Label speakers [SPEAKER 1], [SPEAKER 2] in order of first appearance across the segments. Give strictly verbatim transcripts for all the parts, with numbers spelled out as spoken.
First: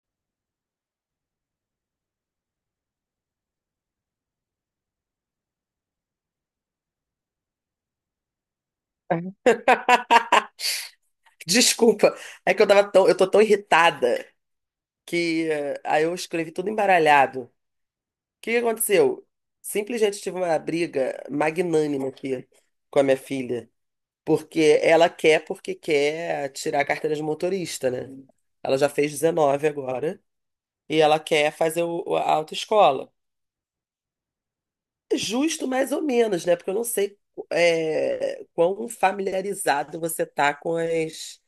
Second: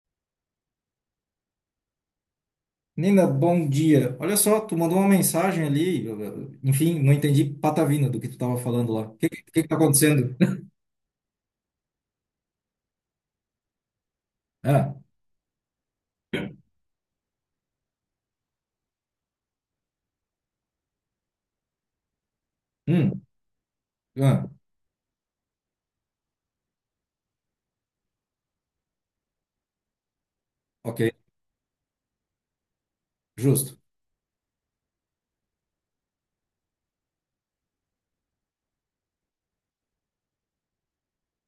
[SPEAKER 1] Nina, bom dia. Olha só, tu mandou uma mensagem ali, eu- eu- enfim, não entendi patavina do que tu estava falando lá. O
[SPEAKER 2] Ah,
[SPEAKER 1] que, que que tá acontecendo?
[SPEAKER 2] desculpa, é que eu tava tão, eu tô tão irritada
[SPEAKER 1] Ah,
[SPEAKER 2] que eh, aí eu escrevi tudo embaralhado. O que que aconteceu? Simplesmente tive uma briga magnânima aqui com a minha
[SPEAKER 1] hum,
[SPEAKER 2] filha,
[SPEAKER 1] ah,
[SPEAKER 2] porque ela quer porque quer tirar a carteira de motorista, né? Ela já fez dezenove agora e
[SPEAKER 1] ok,
[SPEAKER 2] ela quer fazer o, a autoescola.
[SPEAKER 1] justo.
[SPEAKER 2] Justo mais ou menos, né? Porque eu não sei é, quão familiarizado você tá com as,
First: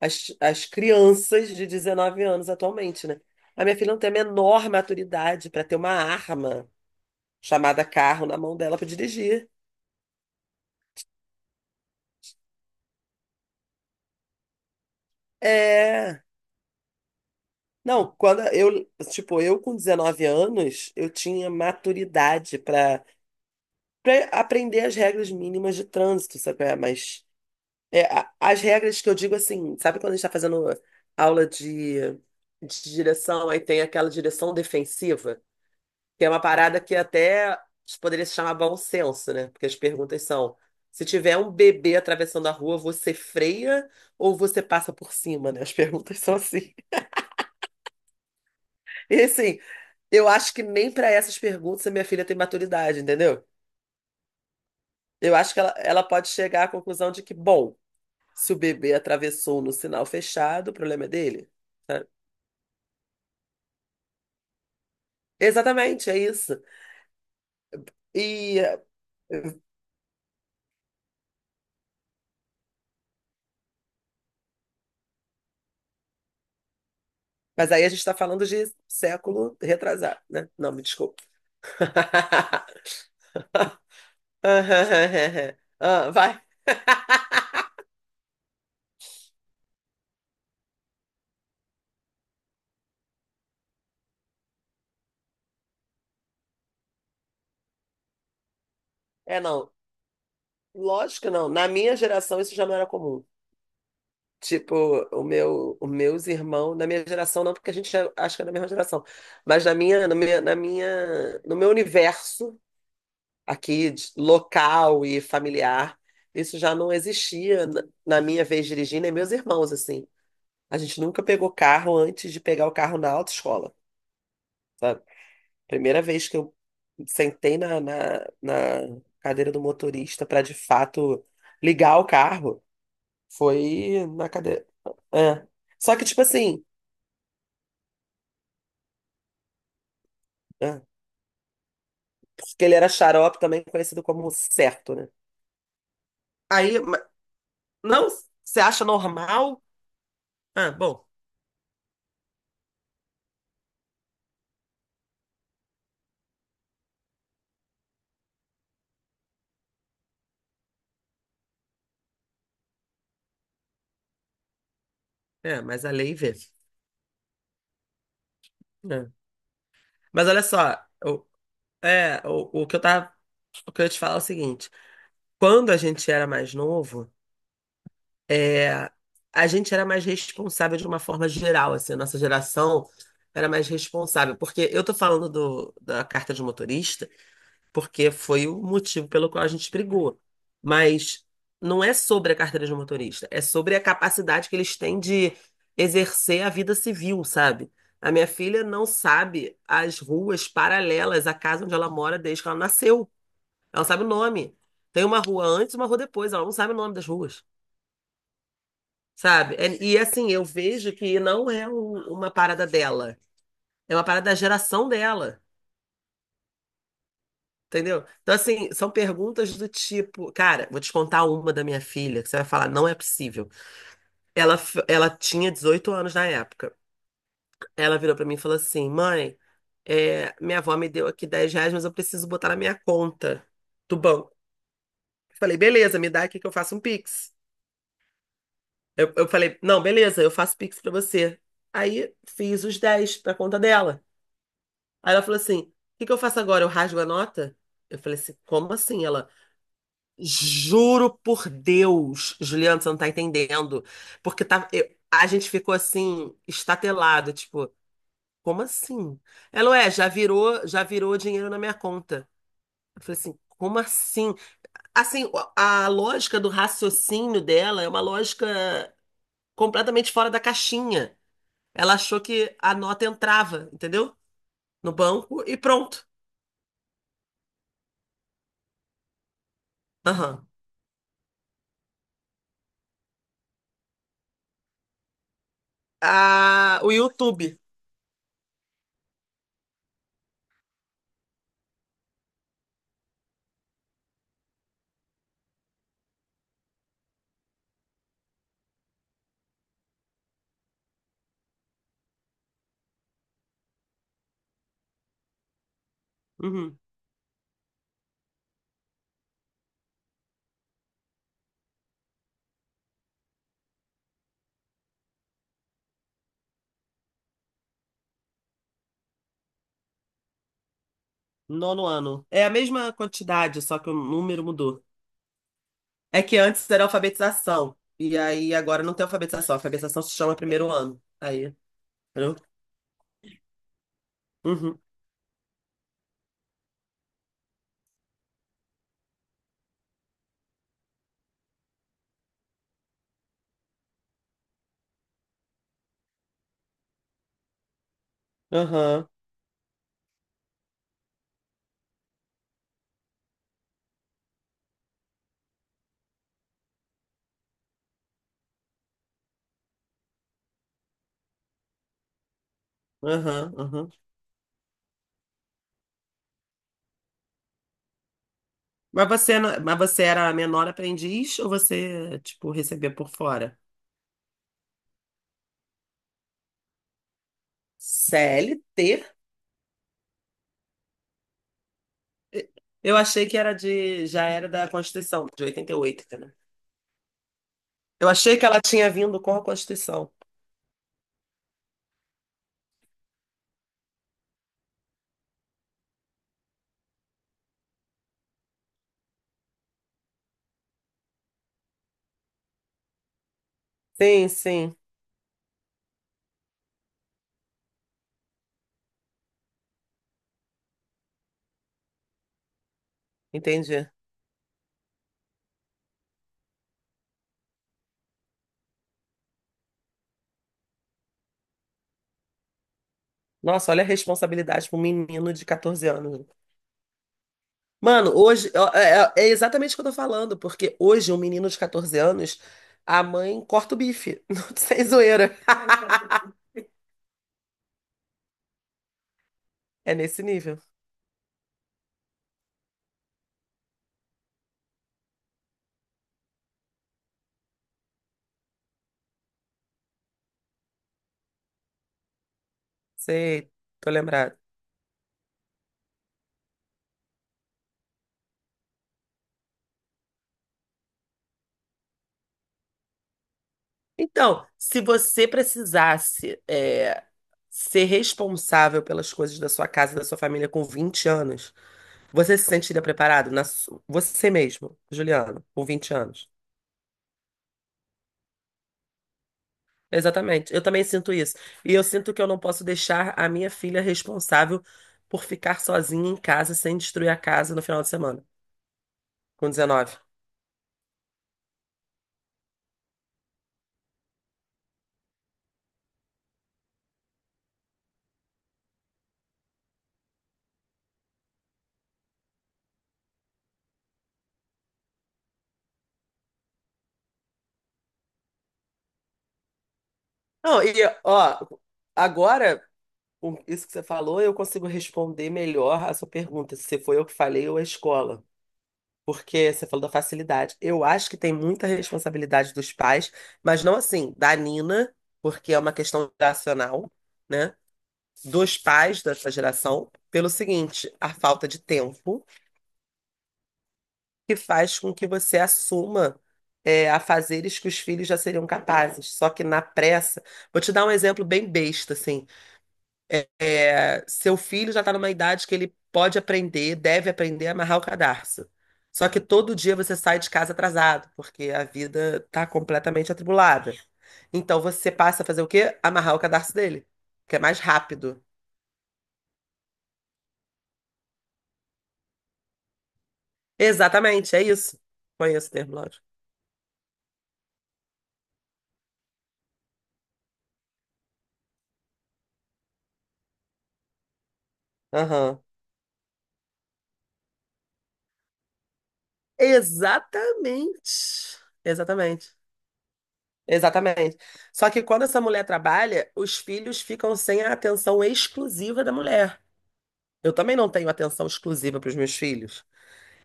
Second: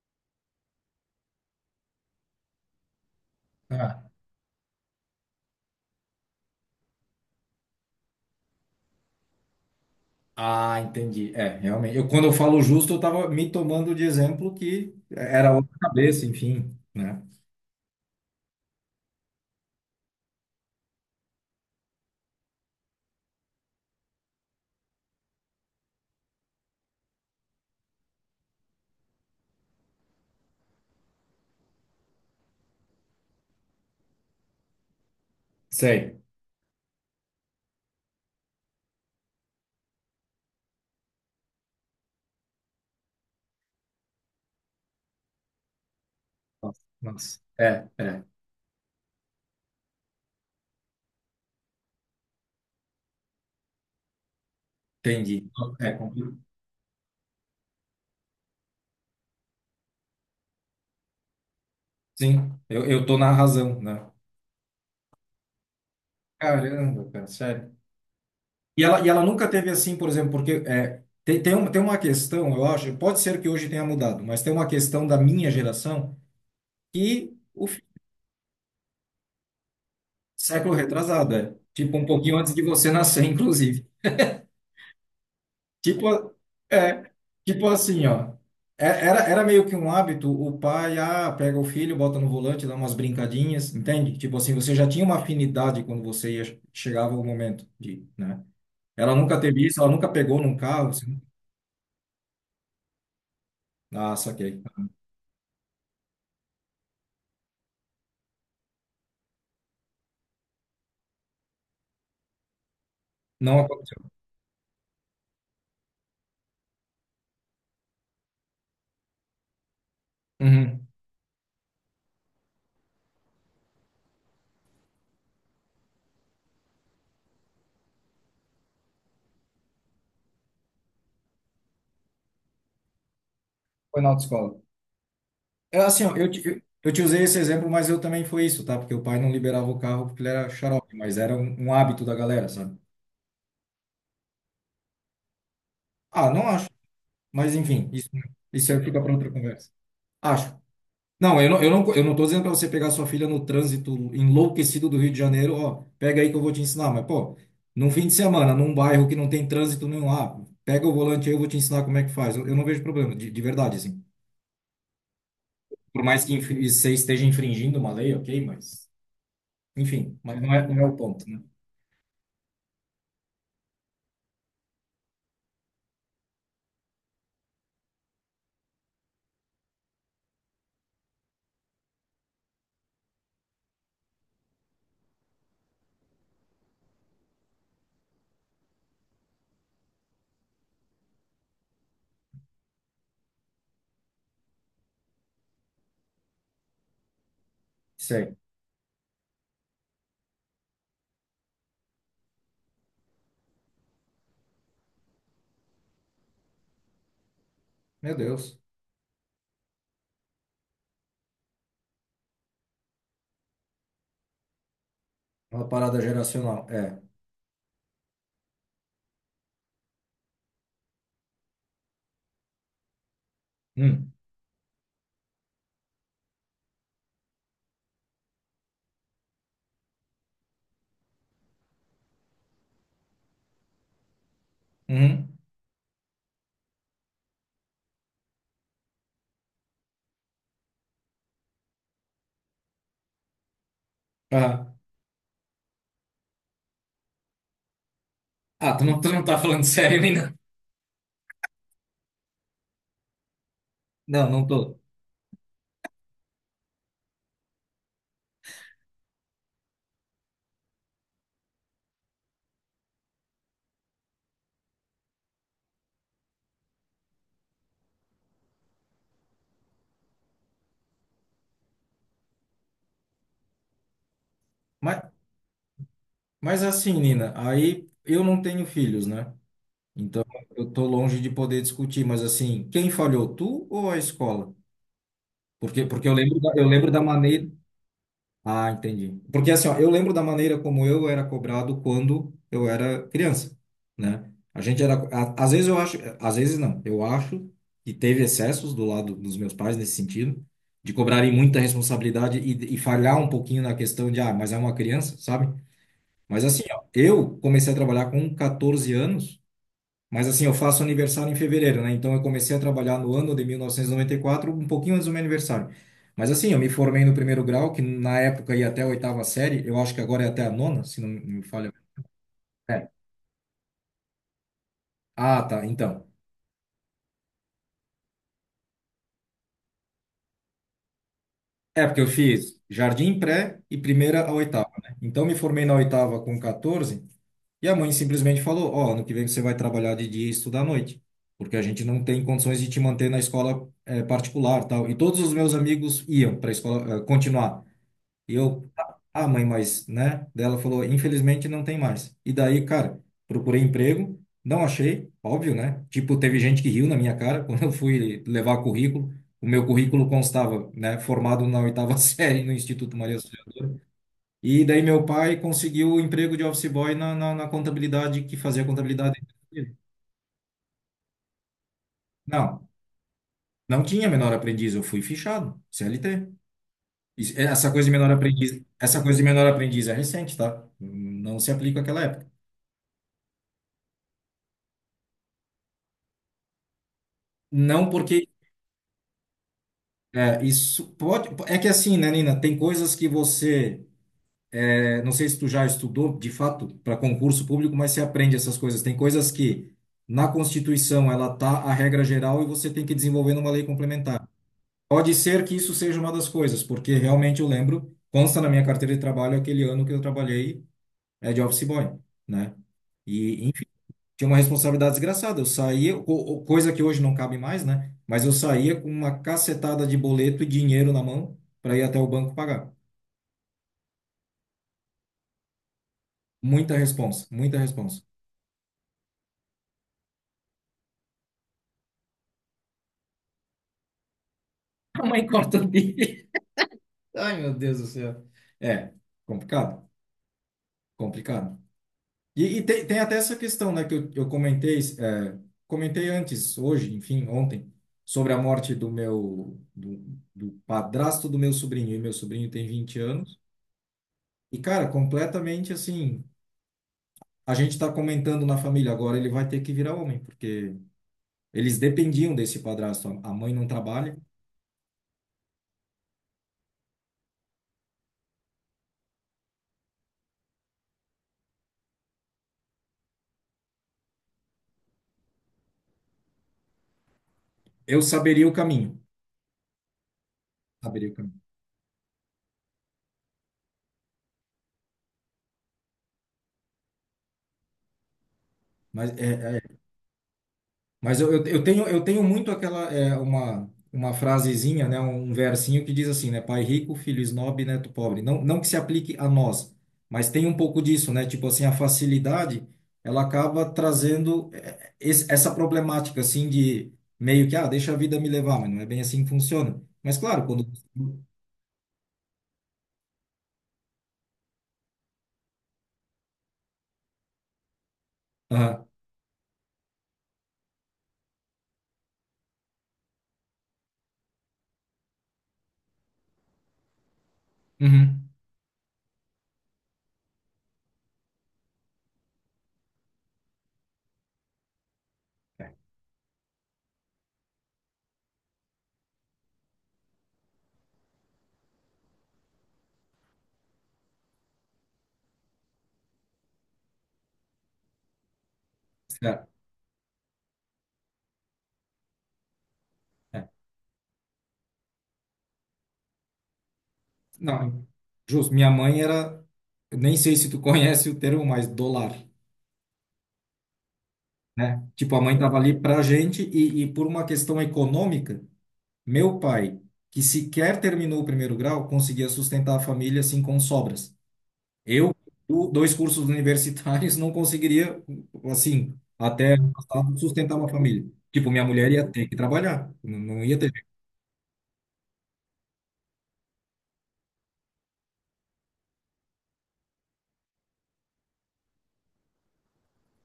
[SPEAKER 2] as, as crianças de dezenove anos atualmente, né? A minha filha não
[SPEAKER 1] Ah,
[SPEAKER 2] tem a menor maturidade para ter uma arma chamada carro na mão dela para dirigir.
[SPEAKER 1] ah, entendi. É, realmente. Eu, quando eu falo justo, eu estava me tomando de exemplo que era outra
[SPEAKER 2] É.
[SPEAKER 1] cabeça, enfim, né?
[SPEAKER 2] Não, quando eu, tipo, eu com dezenove anos, eu tinha maturidade para aprender as regras mínimas de trânsito, sabe? Qual é? Mas é, a- as regras que eu digo assim, sabe quando a gente está fazendo aula de, de direção, aí tem aquela direção defensiva,
[SPEAKER 1] Sei.
[SPEAKER 2] que é uma parada que até poderia se chamar bom senso, né? Porque as perguntas são: se tiver um bebê atravessando a rua, você freia ou você passa por cima, né? As perguntas são assim.
[SPEAKER 1] Nossa, nossa. É, é,
[SPEAKER 2] E assim, eu acho que nem para essas perguntas a minha filha tem maturidade, entendeu? Eu
[SPEAKER 1] entendi.
[SPEAKER 2] acho que ela,
[SPEAKER 1] É,
[SPEAKER 2] ela pode
[SPEAKER 1] compli-
[SPEAKER 2] chegar à conclusão de que, bom, se o bebê atravessou no sinal fechado, o problema é dele, sabe?
[SPEAKER 1] sim, eu, eu tô na razão, né?
[SPEAKER 2] Exatamente, é isso.
[SPEAKER 1] Caramba, cara, sério.
[SPEAKER 2] E,
[SPEAKER 1] E ela, e ela nunca teve assim, por exemplo, porque é, tem, tem, uma, tem uma questão, eu acho, pode ser que hoje tenha mudado, mas tem uma questão da minha geração, que o
[SPEAKER 2] mas
[SPEAKER 1] fi-
[SPEAKER 2] aí a gente está falando de século retrasado, né? Não,
[SPEAKER 1] século
[SPEAKER 2] me desculpa.
[SPEAKER 1] retrasado, é, tipo um pouquinho antes de você nascer, inclusive. Tipo,
[SPEAKER 2] Ah,
[SPEAKER 1] a-
[SPEAKER 2] vai.
[SPEAKER 1] é, tipo assim, ó, é- era, era meio que um hábito, o pai, ah, pega o filho, bota no volante, dá umas brincadinhas, entende? Tipo assim, você já tinha uma afinidade quando você ia, chegava o momento de, né? Ela nunca
[SPEAKER 2] É,
[SPEAKER 1] teve
[SPEAKER 2] não.
[SPEAKER 1] isso, ela nunca pegou num carro, assim.
[SPEAKER 2] Lógico que não. Na minha geração isso já não era comum.
[SPEAKER 1] Ah, saquei.
[SPEAKER 2] Tipo, o meu, os meus irmãos, na minha geração não, porque a gente é- acho que é da mesma geração, mas na minha, na minha, na minha, no meu universo
[SPEAKER 1] Não
[SPEAKER 2] aqui, de-
[SPEAKER 1] aconteceu.
[SPEAKER 2] local e familiar, isso já não existia na na minha vez dirigindo, e meus irmãos, assim. A
[SPEAKER 1] Uhum.
[SPEAKER 2] gente nunca pegou carro antes de pegar o carro na autoescola, sabe? Primeira vez que eu sentei na, na, na cadeira do motorista para de fato ligar o carro
[SPEAKER 1] Foi
[SPEAKER 2] foi
[SPEAKER 1] na
[SPEAKER 2] na
[SPEAKER 1] autoescola.
[SPEAKER 2] cadeira. É.
[SPEAKER 1] É
[SPEAKER 2] Só que,
[SPEAKER 1] assim, ó,
[SPEAKER 2] tipo
[SPEAKER 1] eu, te- eu,
[SPEAKER 2] assim,
[SPEAKER 1] eu te usei esse exemplo, mas eu também foi isso, tá? Porque o pai não liberava o carro porque ele era
[SPEAKER 2] é,
[SPEAKER 1] xarope, mas era um, um hábito da galera,
[SPEAKER 2] porque ele
[SPEAKER 1] sabe?
[SPEAKER 2] era xarope, também conhecido como certo, né?
[SPEAKER 1] Ah, não acho.
[SPEAKER 2] Aí, ma-
[SPEAKER 1] Mas enfim,
[SPEAKER 2] não,
[SPEAKER 1] isso,
[SPEAKER 2] você
[SPEAKER 1] isso aí
[SPEAKER 2] acha
[SPEAKER 1] fica para outra
[SPEAKER 2] normal?
[SPEAKER 1] conversa. Acho.
[SPEAKER 2] Ah, bom,
[SPEAKER 1] Não, eu não, eu não, eu não tô dizendo para você pegar sua filha no trânsito enlouquecido do Rio de Janeiro, ó, pega aí que eu vou te ensinar, mas pô, num fim de semana, num bairro que não tem trânsito nenhum lá, pega o volante aí, eu vou te ensinar como é que faz. Eu, eu não vejo problema, de, de verdade, assim.
[SPEAKER 2] é, mas a
[SPEAKER 1] Por
[SPEAKER 2] lei
[SPEAKER 1] mais que
[SPEAKER 2] vê.
[SPEAKER 1] infri- você esteja infringindo uma lei, ok, mas.
[SPEAKER 2] É.
[SPEAKER 1] Enfim,
[SPEAKER 2] Mas
[SPEAKER 1] mas
[SPEAKER 2] olha
[SPEAKER 1] não é, não
[SPEAKER 2] só,
[SPEAKER 1] é o
[SPEAKER 2] o,
[SPEAKER 1] ponto, né?
[SPEAKER 2] é, o, o que eu tava, o que eu ia te falar é o seguinte: quando a gente era mais novo, a gente era mais responsável de uma forma geral, assim, a nossa geração era mais responsável, porque eu tô falando do, da carta de motorista, porque foi o motivo pelo qual a gente brigou, mas não é sobre a carteira de motorista, é sobre a capacidade que eles têm de exercer a vida civil, sabe? A minha
[SPEAKER 1] Sei.
[SPEAKER 2] filha não sabe as ruas paralelas à casa onde ela mora desde que ela nasceu. Ela não sabe o nome. Tem uma rua antes e uma rua depois. Ela não sabe o nome das ruas,
[SPEAKER 1] Meu Deus.
[SPEAKER 2] sabe? É- E assim, eu vejo que não é um- uma parada dela, é uma parada da geração dela,
[SPEAKER 1] É uma parada geracional. É.
[SPEAKER 2] entendeu? Então, assim, são perguntas do tipo, cara, vou te contar uma da minha filha, que você vai falar, não é possível.
[SPEAKER 1] Hum,
[SPEAKER 2] Ela, f- ela tinha dezoito anos na época. Ela virou pra mim e falou assim: mãe, é, minha avó me deu aqui dez reais, mas eu preciso botar na minha conta do banco.
[SPEAKER 1] uhum.
[SPEAKER 2] Eu falei, beleza, me dá aqui que eu faço um Pix. Eu, eu falei, não, beleza, eu faço Pix pra você. Aí fiz os dez pra conta dela.
[SPEAKER 1] Ah,
[SPEAKER 2] Aí ela falou assim: o que que eu faço agora? Eu rasgo a nota? Eu falei assim:
[SPEAKER 1] ah,
[SPEAKER 2] como
[SPEAKER 1] tu não,
[SPEAKER 2] assim?
[SPEAKER 1] tu não
[SPEAKER 2] Ela,
[SPEAKER 1] tá falando sério, Nina?
[SPEAKER 2] juro por Deus, Juliana, você não tá entendendo.
[SPEAKER 1] Não,
[SPEAKER 2] Porque
[SPEAKER 1] não
[SPEAKER 2] tá,
[SPEAKER 1] tô.
[SPEAKER 2] eu- a gente ficou assim, estatelado, tipo, como assim? Ela, ué, já virou, já virou dinheiro na minha conta. Eu falei assim: como assim? Assim, a a lógica do raciocínio dela é uma lógica completamente fora da caixinha. Ela achou que a nota entrava, entendeu? No
[SPEAKER 1] Mas,
[SPEAKER 2] banco e pronto.
[SPEAKER 1] mas assim, Nina, aí eu não tenho filhos, né? Então
[SPEAKER 2] Aham.
[SPEAKER 1] eu tô longe de poder discutir, mas assim, quem falhou, tu ou a escola? Porque, porque eu lembro da, eu
[SPEAKER 2] Ah,
[SPEAKER 1] lembro
[SPEAKER 2] o
[SPEAKER 1] da maneira.
[SPEAKER 2] YouTube.
[SPEAKER 1] Ah, entendi. Porque assim, ó, eu lembro da maneira como eu era cobrado quando eu era criança, né? A gente era, a- Às vezes eu acho, às vezes não, eu acho que teve excessos do lado dos meus pais nesse sentido, de cobrarem muita responsabilidade e, e falhar um pouquinho na questão de, ah, mas é uma criança, sabe? Mas assim,
[SPEAKER 2] Uhum.
[SPEAKER 1] ó, eu comecei a trabalhar com catorze anos, mas assim, eu faço aniversário em fevereiro, né? Então eu comecei a trabalhar no ano de mil novecentos e noventa e quatro, um pouquinho antes do meu aniversário. Mas assim, eu me formei no primeiro grau, que na época ia até a oitava série, eu acho que agora é até a nona, se não me falha.
[SPEAKER 2] Nono ano. É a
[SPEAKER 1] É.
[SPEAKER 2] mesma quantidade, só que o número mudou.
[SPEAKER 1] Ah, tá, então.
[SPEAKER 2] É que antes era alfabetização. E aí agora não tem alfabetização. Alfabetização se chama primeiro ano. Aí,
[SPEAKER 1] É, porque eu
[SPEAKER 2] entendeu?
[SPEAKER 1] fiz jardim pré e primeira a oitava,
[SPEAKER 2] Uhum.
[SPEAKER 1] né? Então me formei na oitava com catorze, e a mãe simplesmente falou: ó, ano que vem você vai trabalhar de dia e estudar à noite, porque a gente não tem condições de te manter na escola eh, particular, tal. E todos os meus amigos iam para a escola eh, continuar. E eu, ah,
[SPEAKER 2] Aham.
[SPEAKER 1] ah, mãe, mas, né? Daí ela falou, infelizmente não tem mais. E daí, cara, procurei emprego, não achei, óbvio, né? Tipo, teve gente que riu na minha cara quando eu fui levar currículo. O meu currículo constava, né, formado na oitava série no Instituto Maria Auxílio.
[SPEAKER 2] Aham, aham.
[SPEAKER 1] E daí meu pai conseguiu o emprego de office boy na, na, na contabilidade, que fazia
[SPEAKER 2] Mas
[SPEAKER 1] contabilidade
[SPEAKER 2] você, não-
[SPEAKER 1] dele.
[SPEAKER 2] mas você era menor aprendiz ou você, tipo,
[SPEAKER 1] Não,
[SPEAKER 2] recebia por fora?
[SPEAKER 1] não tinha menor aprendiz, eu fui fichado, C L T. Isso- Essa coisa de menor aprendiz, essa
[SPEAKER 2] C L T?
[SPEAKER 1] coisa de menor aprendiz é recente, tá? Não se aplica àquela época.
[SPEAKER 2] Eu achei que era de, já era da Constituição, de oitenta e oito, entendeu?
[SPEAKER 1] Não,
[SPEAKER 2] Eu
[SPEAKER 1] porque
[SPEAKER 2] achei que ela tinha vindo com a Constituição.
[SPEAKER 1] é, isso pode. É que assim, né, Nina? Tem coisas que você. É, não sei se tu já estudou, de fato, para concurso público, mas você aprende essas coisas. Tem coisas que na Constituição ela tá a regra geral e você tem que desenvolver numa lei complementar.
[SPEAKER 2] Sim, sim,
[SPEAKER 1] Pode ser que isso seja uma das coisas, porque realmente eu lembro, consta na minha carteira de trabalho aquele ano que eu trabalhei, é, de office boy, né? E
[SPEAKER 2] entendi.
[SPEAKER 1] tinha uma responsabilidade desgraçada. Eu saía, co- co- coisa que hoje não cabe mais, né? Mas eu saía com uma cacetada de boleto e dinheiro na mão para ir até o banco pagar.
[SPEAKER 2] Nossa, olha a responsabilidade para um menino de catorze anos.
[SPEAKER 1] Muita responsa, muita responsa.
[SPEAKER 2] Mano, hoje ó, é, é é exatamente o que eu tô falando, porque hoje um menino de catorze anos, a mãe corta o bife, não sem
[SPEAKER 1] A mãe
[SPEAKER 2] zoeira.
[SPEAKER 1] corta o bico. Ai, meu Deus do céu. É, complicado,
[SPEAKER 2] É nesse nível.
[SPEAKER 1] complicado. E, e tem, tem até essa questão, né, que eu, eu comentei, é, comentei antes, hoje, enfim, ontem, sobre a morte do meu, do, do padrasto do meu sobrinho, e meu sobrinho tem vinte anos,
[SPEAKER 2] Sei, tô lembrado.
[SPEAKER 1] e, cara, completamente, assim, a gente está comentando na família, agora ele vai ter que virar homem, porque eles dependiam desse padrasto. A mãe não trabalha.
[SPEAKER 2] Então, se você precisasse é, ser responsável pelas coisas da sua casa e da sua família com vinte anos, você se sentiria preparado? Na su- Você mesmo, Juliano, com vinte anos.
[SPEAKER 1] Eu saberia o caminho.
[SPEAKER 2] Exatamente. Eu também
[SPEAKER 1] Saberia o
[SPEAKER 2] sinto isso.
[SPEAKER 1] caminho.
[SPEAKER 2] E eu sinto que eu não posso deixar a minha filha responsável por ficar sozinha em casa sem destruir a casa no final de semana,
[SPEAKER 1] Mas,
[SPEAKER 2] com
[SPEAKER 1] é, é,
[SPEAKER 2] dezenove.
[SPEAKER 1] mas eu, eu, eu tenho, eu tenho muito aquela, é, uma, uma frasezinha, né, um versinho que diz assim, né, pai rico, filho esnobe, neto pobre. Não, não que se aplique a nós, mas tem um pouco disso, né? Tipo assim, a facilidade, ela acaba trazendo é, esse, essa problemática, assim, de meio que, ah, deixa a vida me levar, mas não é bem assim que funciona. Mas claro,
[SPEAKER 2] Não,
[SPEAKER 1] quando.
[SPEAKER 2] e ó, agora, com isso que você falou, eu consigo responder melhor a sua pergunta, se foi eu que falei ou a escola.
[SPEAKER 1] Aham,
[SPEAKER 2] Porque você falou da facilidade. Eu acho que tem muita responsabilidade dos pais, mas não assim, da Nina, porque é uma questão geracional, né?
[SPEAKER 1] uhum.
[SPEAKER 2] Dos pais dessa geração, pelo seguinte, a falta de tempo, que faz com que você
[SPEAKER 1] É,
[SPEAKER 2] assuma é, a fazeres que os filhos já seriam capazes. Só que na pressa, vou te dar um exemplo bem besta, assim. É, seu filho já está numa idade que ele pode aprender, deve aprender a amarrar o cadarço. Só que
[SPEAKER 1] certo.
[SPEAKER 2] todo dia você sai de casa atrasado, porque a vida tá completamente
[SPEAKER 1] É.
[SPEAKER 2] atribulada. Então você passa a fazer o quê? Amarrar o cadarço dele, que é mais
[SPEAKER 1] Não,
[SPEAKER 2] rápido.
[SPEAKER 1] justo. Minha mãe era, eu nem sei se tu conhece o termo, mas dólar,
[SPEAKER 2] Exatamente, é isso.
[SPEAKER 1] né? Tipo, a mãe
[SPEAKER 2] Conheço o
[SPEAKER 1] tava
[SPEAKER 2] termo,
[SPEAKER 1] ali pra
[SPEAKER 2] lógico.
[SPEAKER 1] gente e, e por uma questão econômica, meu pai, que sequer terminou o primeiro grau, conseguia sustentar a família assim com sobras. Eu,
[SPEAKER 2] Aham.
[SPEAKER 1] o- dois cursos universitários, não conseguiria, assim, até ano passado, sustentar uma
[SPEAKER 2] Exatamente.
[SPEAKER 1] família. Tipo, minha mulher ia ter
[SPEAKER 2] Exatamente.
[SPEAKER 1] que trabalhar, não, não ia ter jeito.
[SPEAKER 2] Exatamente. Só que quando essa mulher trabalha, os filhos ficam sem a atenção exclusiva da mulher. Eu também não tenho atenção exclusiva para os meus filhos.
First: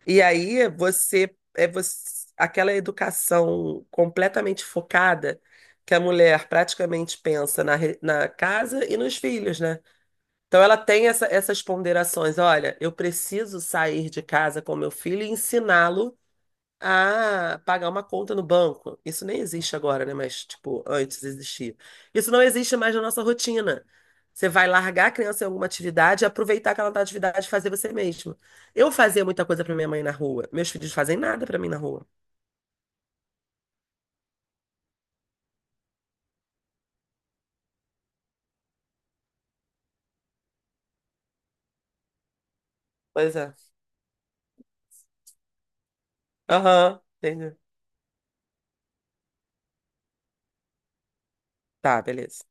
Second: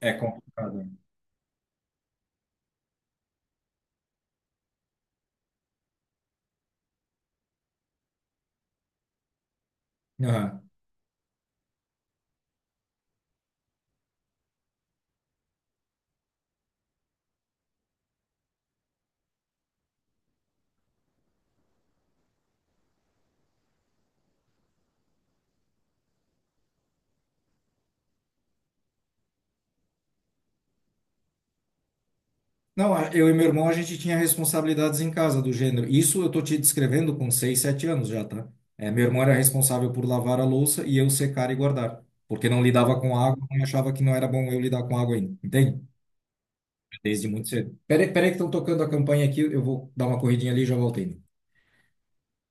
[SPEAKER 1] É
[SPEAKER 2] E aí
[SPEAKER 1] complicado, né?
[SPEAKER 2] você é você, aquela educação completamente focada que a mulher praticamente pensa na, re- na casa e nos filhos, né? Então ela tem essa- essas ponderações. Olha, eu preciso sair de casa com meu filho e ensiná-lo ah, pagar uma conta no banco. Isso nem existe agora, né? Mas, tipo, antes existia. Isso não existe mais na nossa rotina. Você vai largar a criança em alguma atividade e aproveitar aquela atividade e fazer você mesmo. Eu fazia muita coisa pra minha mãe na rua. Meus filhos fazem nada pra mim na rua.
[SPEAKER 1] Não, a- eu e meu irmão, a gente tinha responsabilidades em casa do gênero. Isso eu tô te descrevendo com seis, sete anos já, tá? É, meu irmão era responsável por lavar a louça e eu secar e guardar. Porque não lidava com
[SPEAKER 2] Pois
[SPEAKER 1] água
[SPEAKER 2] é.
[SPEAKER 1] e achava que não era bom eu lidar com água ainda. Entende?
[SPEAKER 2] Aham,
[SPEAKER 1] Desde muito
[SPEAKER 2] entendi.
[SPEAKER 1] cedo. Peraí, peraí que estão tocando a campanha aqui, eu vou dar uma corridinha ali e já voltei.
[SPEAKER 2] Tá, beleza.